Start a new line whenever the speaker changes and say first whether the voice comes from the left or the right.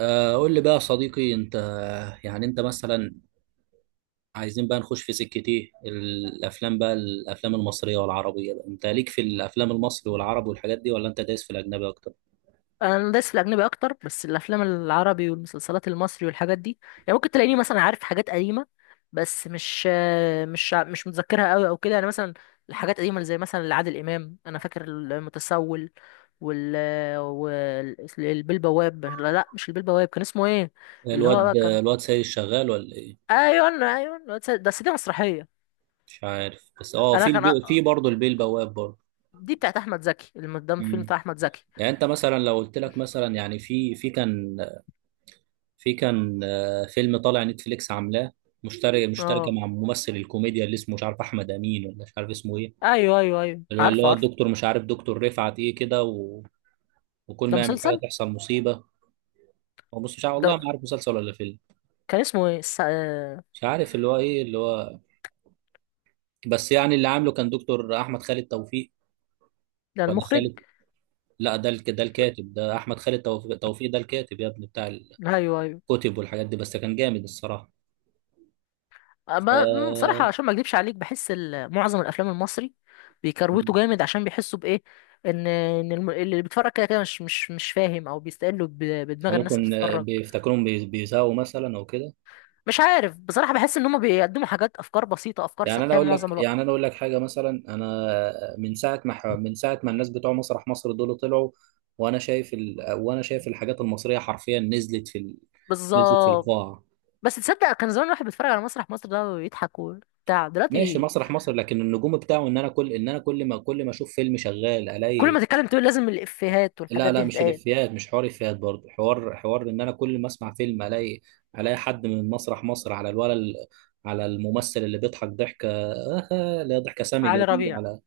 right: قول لي بقى يا صديقي انت. يعني انت مثلا عايزين بقى نخش في سكة ايه الافلام بقى الافلام المصرية والعربية بقى. انت ليك في الافلام المصري والعرب والحاجات دي ولا انت دايس في الاجنبي اكتر؟
left: انا دايس في الاجنبي اكتر، بس الافلام العربي والمسلسلات المصري والحاجات دي يعني ممكن تلاقيني مثلا عارف حاجات قديمه، بس مش متذكرها قوي او كده. يعني مثلا الحاجات القديمه اللي زي مثلا لعادل امام انا فاكر المتسول وال والبيه البواب. لا، مش البيه البواب، كان اسمه ايه؟ اللي هو بقى
right: الواد
left: كان.
right: الواد سيد شغال ولا ايه؟
left: ايوه، ايوه، بس دي مسرحيه.
right: مش عارف، بس اه
left: انا
right: في
left: كان
right: البي... في
left: أ-
right: برضه البيه بواب برضه.
left: دي بتاعت احمد زكي، المقدم فيلم
right: مم.
left: بتاع احمد زكي.
right: يعني انت مثلا لو قلت لك مثلا يعني في كان، في كان فيلم طالع نتفليكس عاملاه، مشتركة
left: اه،
right: مع ممثل الكوميديا اللي اسمه مش عارف احمد امين ولا مش عارف اسمه ايه.
left: ايوه،
right: اللي
left: عارفه
right: هو
left: عارفه
right: الدكتور مش عارف دكتور رفعت ايه كده و... وكل
left: ده
right: ما يعمل حاجه
left: مسلسل.
right: تحصل مصيبه. هو بص، مش عارف
left: ده
right: والله، ما عارف مسلسل ولا فيلم.
left: كان اسمه ايه الس...؟
right: مش عارف اللي هو ايه اللي هو، بس يعني اللي عامله كان دكتور احمد خالد توفيق.
left: ده
right: ولا
left: المخرج.
right: خالد، لا ده الك... ده الكاتب، ده احمد خالد توفيق, توفيق ده الكاتب يا ابني، بتاع
left: ايوه ايوه.
right: الكتب والحاجات دي، بس كان جامد الصراحه.
left: أما-
right: ف...
left: أمم، صراحه، عشان ما اكذبش عليك، بحس معظم الافلام المصري بيكروتوا جامد، عشان بيحسوا بايه، ان اللي بيتفرج كده كده مش فاهم، او بيستقلوا
right: او
left: بدماغ الناس اللي
right: ممكن
left: بتتفرج.
right: بيفتكرهم بيساووا مثلا او كده.
left: مش عارف بصراحه، بحس ان هم بيقدموا حاجات، افكار بسيطه، افكار
right: يعني انا
left: سطحيه
right: اقول
left: معظم
right: لك،
left: الوقت.
right: يعني انا اقول لك حاجه مثلا، انا من ساعه ما من ساعه ما الناس بتوع مسرح مصر دول طلعوا، وانا شايف ال... وانا شايف الحاجات المصريه حرفيا نزلت في ال... نزلت في
left: بالظبط.
right: القاع.
left: بس تصدق كان زمان الواحد بيتفرج على مسرح مصر ده ويضحك وبتاع،
right: ماشي
left: دلوقتي
right: مسرح مصر، لكن النجوم بتاعه ان انا كل ان انا كل ما كل ما اشوف فيلم شغال
left: كل
right: الاقي.
left: ما تتكلم تقول لازم الافيهات
right: لا
left: والحاجات دي
right: لا مش
left: تتقال.
right: الافيهات، مش حوار افيهات برضه، حوار ان انا كل ما اسمع فيلم الاقي، الاقي حد من مسرح مصر على الولد، على الممثل اللي بيضحك ضحكه لا ضحكه سامجه
left: علي
right: دي،
left: ربيع.
right: على...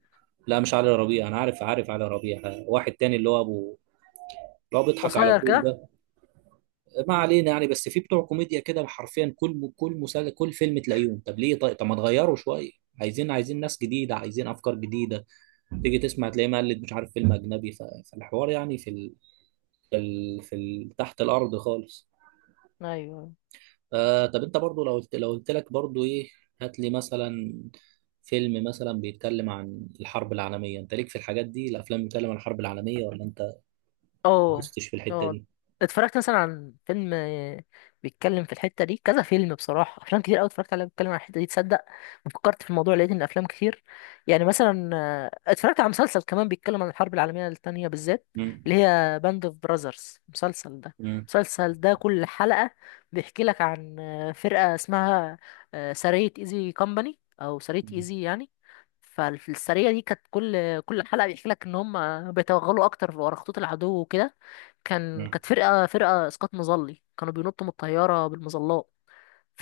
right: لا مش علي ربيع، انا عارف، عارف علي ربيع، واحد تاني اللي هو ابو، اللي هو بيضحك على
left: قصير
right: طول
left: كده.
right: ده. ما علينا يعني. بس في بتوع كوميديا كده حرفيا كل، كل مسلسل كل فيلم تلاقيهم. طب ليه؟ طيب طب ما تغيروا شويه، عايزين ناس جديده، عايزين افكار جديده. تيجي تسمع تلاقيه مقلد مش عارف فيلم اجنبي فالحوار يعني في ال... في ال... في ال... تحت الارض خالص.
left: ايوه.
right: آه طب انت برضو لو قلت لك برضو ايه، هات لي مثلا فيلم مثلا بيتكلم عن الحرب العالميه. انت ليك في الحاجات دي الافلام بتتكلم عن الحرب العالميه ولا انت
left: اه.
right: دوستش في الحتة
left: اه،
right: دي؟
left: اتفرجت مثلا عن فيلم، بيتكلم في الحتة دي، كذا فيلم بصراحة، أفلام كتير أوي اتفرجت عليها بيتكلم عن الحتة دي. تصدق ما فكرت في الموضوع، لقيت إن أفلام كتير. يعني مثلا اتفرجت على مسلسل كمان بيتكلم عن الحرب العالمية التانية بالذات،
right: مم.
left: اللي هي باند اوف براذرز، المسلسل ده.
right: مم.
left: المسلسل ده كل حلقة بيحكي لك عن فرقة اسمها، سرية ايزي كومباني، أو سرية
right: مم.
left: ايزي يعني. فالسرية دي كانت كل حلقة بيحكي لك ان هم بيتوغلوا اكتر ورا خطوط العدو وكده.
right: مم.
left: كانت فرقة، فرقة اسقاط مظلي، كانوا بينطوا من الطيارة بالمظلات.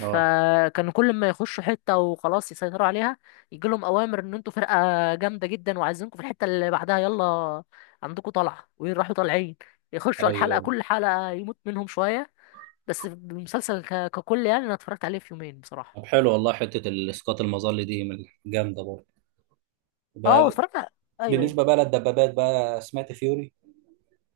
right: اه.
left: كل ما يخشوا حتة وخلاص يسيطروا عليها، يجي لهم اوامر ان انتوا فرقة جامدة جدا، وعايزينكم في الحتة اللي بعدها، يلا عندكم طلعة، ويروحوا طالعين يخشوا الحلقة.
right: ايوه.
left: كل حلقة يموت منهم شوية. بس المسلسل ككل، يعني انا اتفرجت عليه في يومين بصراحة.
right: طب حلو والله، حتة الاسقاط المظلي دي من جامدة برضه.
left: اه،
right: ب-.
left: ايوه، أيوة.
right: بالنسبة بقى للدبابات بقى، سمعت فيوري؟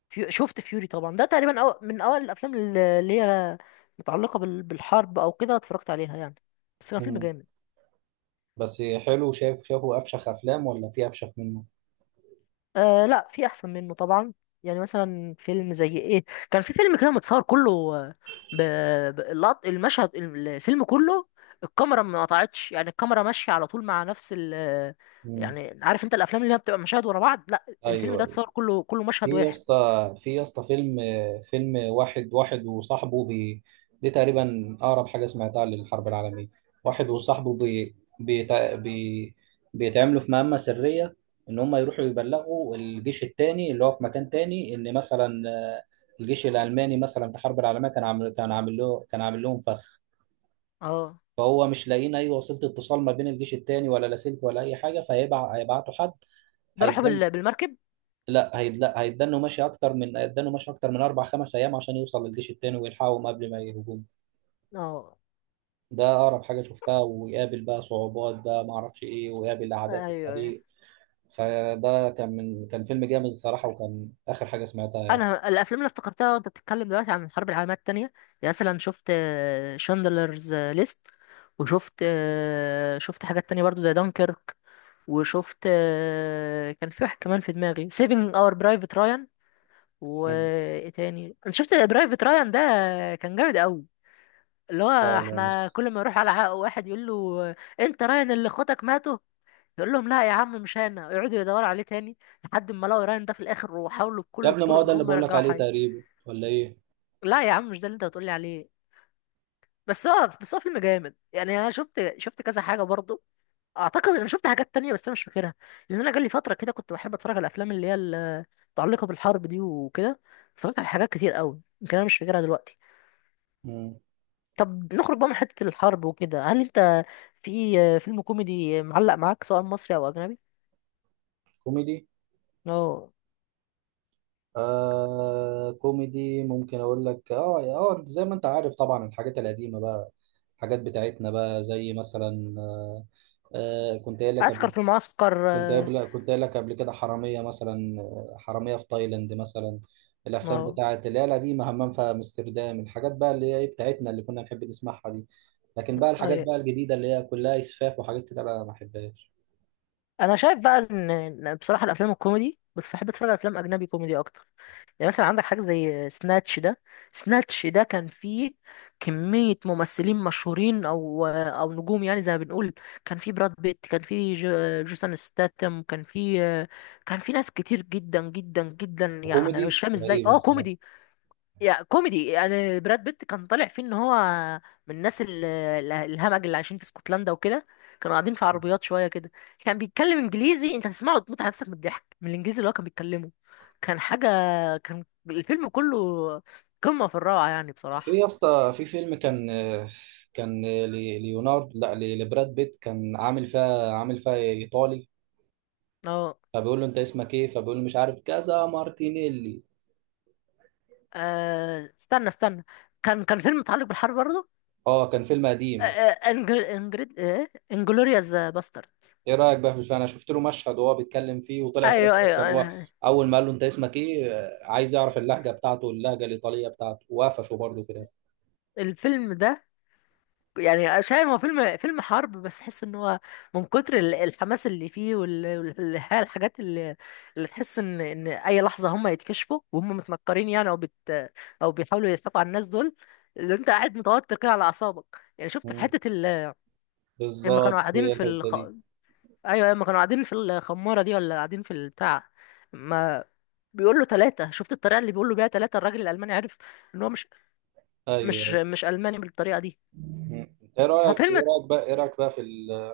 left: شفت فيوري طبعا، ده تقريبا من اوائل الافلام اللي هي متعلقه بالحرب او كده، اتفرجت عليها يعني. بس كان فيلم
right: مم.
left: جامد.
right: بس حلو، شايف شافه افشخ افلام ولا في افشخ منه؟
left: آه لا، في احسن منه طبعا. يعني مثلا فيلم زي ايه، كان في فيلم كده متصور كله، ب... المشهد، الفيلم كله الكاميرا ما قطعتش، يعني الكاميرا ماشيه على طول مع نفس ال
right: مم.
left: يعني عارف انت الافلام اللي هي بتبقى مشاهد ورا بعض، لا الفيلم ده
right: ايوه.
left: اتصور كله، كله
right: في
left: مشهد
right: يا
left: واحد.
right: اسطى، في يا اسطى فيلم، فيلم واحد وصاحبه بي، دي تقريبا اقرب حاجه سمعتها للحرب العالميه. واحد وصاحبه بي بيتع- بي بيتعملوا في مهمه سريه، ان هم يروحوا يبلغوا الجيش التاني اللي هو في مكان تاني، ان مثلا الجيش الالماني مثلا في الحرب العالميه كان عامل لهم فخ.
left: اه.
right: فهو مش لاقيين اي وسيله اتصال ما بين الجيش التاني، ولا لاسلكي ولا اي حاجه، فهيبعتوا حد.
left: ده راحوا بالمركب.
right: لا هي، لا هيدنوا ماشي اكتر من هيدنوا ماشي اكتر من اربع خمس ايام عشان يوصل للجيش التاني ويلحقهم قبل ما يهجوم.
left: اه.
right: ده اقرب حاجه شفتها. ويقابل بقى صعوبات بقى، ما اعرفش ايه، ويقابل اعداء
left: ايوه،
right: في
left: أيوه.
right: الطريق. فده كان كان فيلم جامد الصراحه، وكان اخر حاجه سمعتها يعني.
left: انا الافلام اللي افتكرتها وانت بتتكلم دلوقتي عن الحرب العالميه الثانيه، يعني مثلا شفت شاندلرز ليست، وشفت شفت حاجات تانية برضو زي دانكيرك، وشفت كان في واحد كمان في دماغي، سيفينج اور برايفت رايان.
right: مم.
left: وايه تاني؟ انا شفت برايفت رايان ده، كان جامد قوي. اللي هو
right: لا لا
left: احنا
right: مش-.
left: كل ما يروح على عائق واحد يقول له، انت رايان اللي اخواتك ماتوا، يقول لهم لا يا عم مش انا، يقعدوا يدوروا عليه تاني، لحد ما لقوا رايان ده في الاخر، وحاولوا
right: يا
left: بكل
right: ابني ما
left: الطرق
right: هو ده
left: ان
right: اللي
left: هم
right: بقول لك
left: يرجعوا
right: عليه
left: حي.
right: تقريبا ولا ايه؟
left: لا يا عم مش ده اللي انت بتقولي عليه. بس هو فيلم جامد يعني. انا شفت كذا حاجه برضه، اعتقد انا شفت حاجات تانية بس انا مش فاكرها، لان انا جالي فتره كده كنت بحب اتفرج على الافلام اللي هي متعلقه بالحرب دي وكده، اتفرجت على حاجات كتير قوي يمكن انا مش فاكرها دلوقتي.
right: مم.
left: طب نخرج بقى من حته الحرب وكده، هل انت في فيلم كوميدي معلق معاك، سواء مصري او اجنبي؟
right: كوميدي؟
left: اه.
right: آه كوميدي، ممكن اقول لك اه اه، زي ما انت عارف طبعا الحاجات القديمه بقى، الحاجات بتاعتنا بقى، زي مثلا آه كنت قايل لك
left: عسكر
right: قبل،
left: في المعسكر، اه،
right: كنت قايل لك قبل كده حرامية مثلا، حرامية في تايلاند مثلا، الأفلام
left: آه،
right: بتاعت اللي هي القديمة، همام في أمستردام، الحاجات بقى اللي هي إيه بتاعتنا اللي كنا نحب نسمعها دي. لكن بقى الحاجات بقى
left: أيوة.
right: الجديدة اللي هي كلها إسفاف وحاجات كده أنا ما بحبهاش.
left: انا شايف بقى ان إن بصراحه الافلام الكوميدي، بس بحب اتفرج على افلام اجنبي كوميدي اكتر. يعني مثلا عندك حاجه زي سناتش ده، سناتش ده كان فيه كميه ممثلين مشهورين او او نجوم يعني زي ما بنقول. كان فيه براد بيت، كان فيه جوسون ستاتم، كان فيه، كان فيه ناس كتير جدا جدا جدا، يعني انا مش
right: وكوميدي
left: فاهم ازاي
right: غريب
left: اه
right: الصراحة.
left: كوميدي. يا كوميدي، انا براد بيت كان طالع فيه ان هو من الناس الهمج اللي عايشين في اسكتلندا وكده، كانوا قاعدين في عربيات شويه كده، كان بيتكلم انجليزي، انت هتسمعه وتموت على نفسك من الضحك من الانجليزي اللي هو كان بيتكلمه. كان حاجه، كان الفيلم كله قمه في الروعه يعني
right: في
left: بصراحه.
right: يا اسطى، في فيلم كان كان ليوناردو لا ل- لبراد بيت، كان عامل فيها إيطالي.
left: اه.
right: فبيقول له أنت اسمك إيه، فبيقول له مش عارف كذا مارتينيلي.
left: استنى كان كان فيلم متعلق بالحرب برضه.
right: اه كان فيلم قديم.
left: انجل انجريد ايه انجلوريوس باسترد.
right: ايه رايك بقى في الفيلم؟ انا شفت له مشهد وهو بيتكلم فيه، وطلع في الاخر
left: ايوه ايوه
right: اصلا هو
left: ايوه
right: اول ما قال له انت اسمك ايه، عايز يعرف اللهجه بتاعته، اللهجه الايطاليه بتاعته، وقفشه برضه في الاخر.
left: الفيلم ده، يعني مش عارف، هو فيلم، فيلم حرب، بس تحس ان هو من كتر الحماس اللي فيه والحاجات اللي، اللي تحس ان ان اي لحظه هم يتكشفوا وهم متنكرين، يعني او بيحاولوا يضحكوا على الناس دول، اللي انت قاعد متوتر كده على اعصابك. يعني شفت في
right: مم.
left: حته ال... لما كانوا
right: بالظبط
left: قاعدين
right: هي
left: في
right: الحته
left: الخ...
right: دي.
left: ايوه لما كانوا قاعدين في الخماره دي، ولا قاعدين في البتاع، ما بيقول له ثلاثه، شفت الطريقه اللي بيقول له بيها ثلاثه، الراجل الالماني عرف ان هو مش مش
right: ايوه.
left: مش الماني بالطريقه دي.
right: مم.
left: ففيلم،
right: ايه رايك بقى في ال...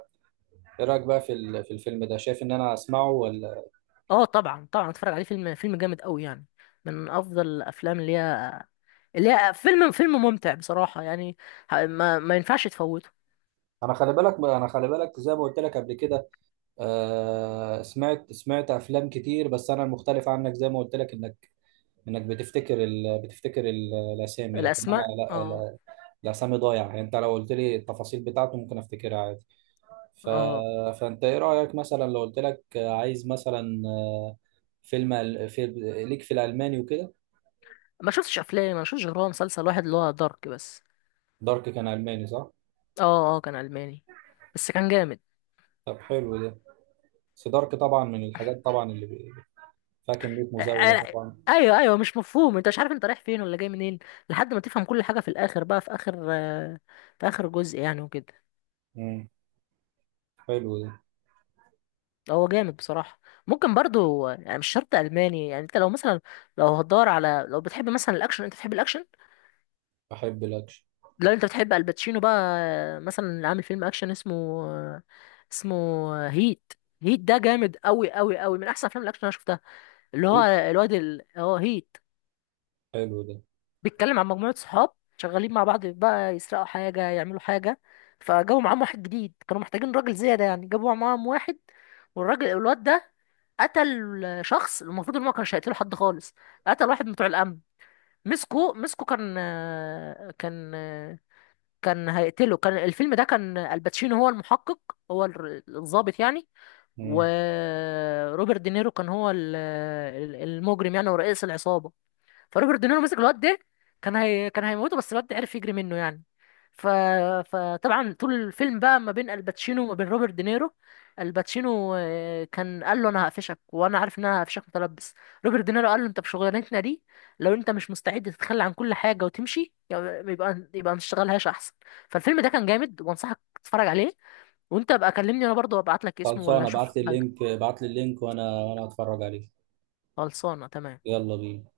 right: في الفيلم ده، شايف ان انا اسمعه ولا؟
left: اه طبعا طبعا اتفرج عليه، فيلم، فيلم جامد قوي يعني، من افضل الافلام اللي هي، اللي هي، فيلم، فيلم ممتع بصراحة يعني، ما ينفعش تفوته.
right: انا خلي بالك زي ما قلت لك قبل كده، آه... سمعت افلام كتير، بس انا المختلف عنك زي ما قلت لك، انك بتفتكر ال... بتفتكر ال... الاسامي، لكن انا
left: الاسماء، اه.
right: لا. الاسامي ضايعه يعني. انت لو قلت لي التفاصيل بتاعته ممكن افتكرها عادي. ف...
left: اه،
right: فانت ايه رايك مثلا لو قلت لك عايز مثلا فيلم ال- في... ليك في الالماني وكده؟
left: ما شفتش افلام، ما شفتش غير هو مسلسل واحد اللي هو دارك بس.
right: دارك كان الماني صح؟
left: اه، اه كان الماني، بس كان جامد.
right: طب حلو ده. بس دارك طبعا من الحاجات طبعا اللي فيها كميه
left: آه،
right: مزاوله
left: آه،
right: طبعا.
left: ايوه ايوه، مش مفهوم، انت مش عارف انت رايح فين ولا جاي منين، لحد ما تفهم كل حاجة في الاخر بقى، في اخر في اخر جزء يعني وكده.
right: امم. حلو ده.
left: هو جامد بصراحة. ممكن برضو، يعني مش شرط ألماني، يعني انت لو مثلا، لو هتدور على، لو بتحب مثلا الأكشن، انت بتحب الأكشن؟
right: بحب الاكشن.
left: لو انت بتحب الباتشينو بقى، مثلا اللي عامل فيلم أكشن اسمه، اسمه، هيت. هيت ده جامد أوي أوي أوي، من أحسن أفلام الأكشن اللي أنا شفتها. اللي هو
right: ايه؟
left: الواد ال... هو هيت،
right: حلو ده.
left: بيتكلم عن مجموعة صحاب شغالين مع بعض بقى، يسرقوا حاجة، يعملوا حاجة، فجابوا معاهم واحد جديد، كانوا محتاجين راجل زيادة يعني، جابوا معاهم واحد. والراجل الواد ده قتل شخص، المفروض ان هو كانش هيقتله حد خالص. قتل واحد من بتوع الامن، مسكه، كان كان هيقتله. كان الفيلم ده كان الباتشينو هو المحقق، هو الضابط يعني.
right: امم.
left: وروبرت دينيرو كان هو المجرم يعني، ورئيس العصابة. فروبرت دينيرو مسك الواد ده، كان هيموته، بس الواد ده عرف يجري منه يعني. ف... فطبعا طول الفيلم بقى ما بين الباتشينو وما بين روبرت دينيرو، الباتشينو كان قال له انا هقفشك، وانا عارف ان انا هقفشك متلبس. روبرت دينيرو قال له انت بشغلانتنا دي، لو انت مش مستعد تتخلى عن كل حاجه وتمشي، يبقى يبقى ما تشتغلهاش احسن. فالفيلم ده كان جامد وانصحك تتفرج عليه. وانت بقى كلمني انا برضه وابعت لك اسمه، ولا
right: خلصانه،
left: اشوف حاجه.
right: ابعت لي اللينك وانا، وانا هتفرج عليه.
left: خلصانه تمام.
right: يلا بينا.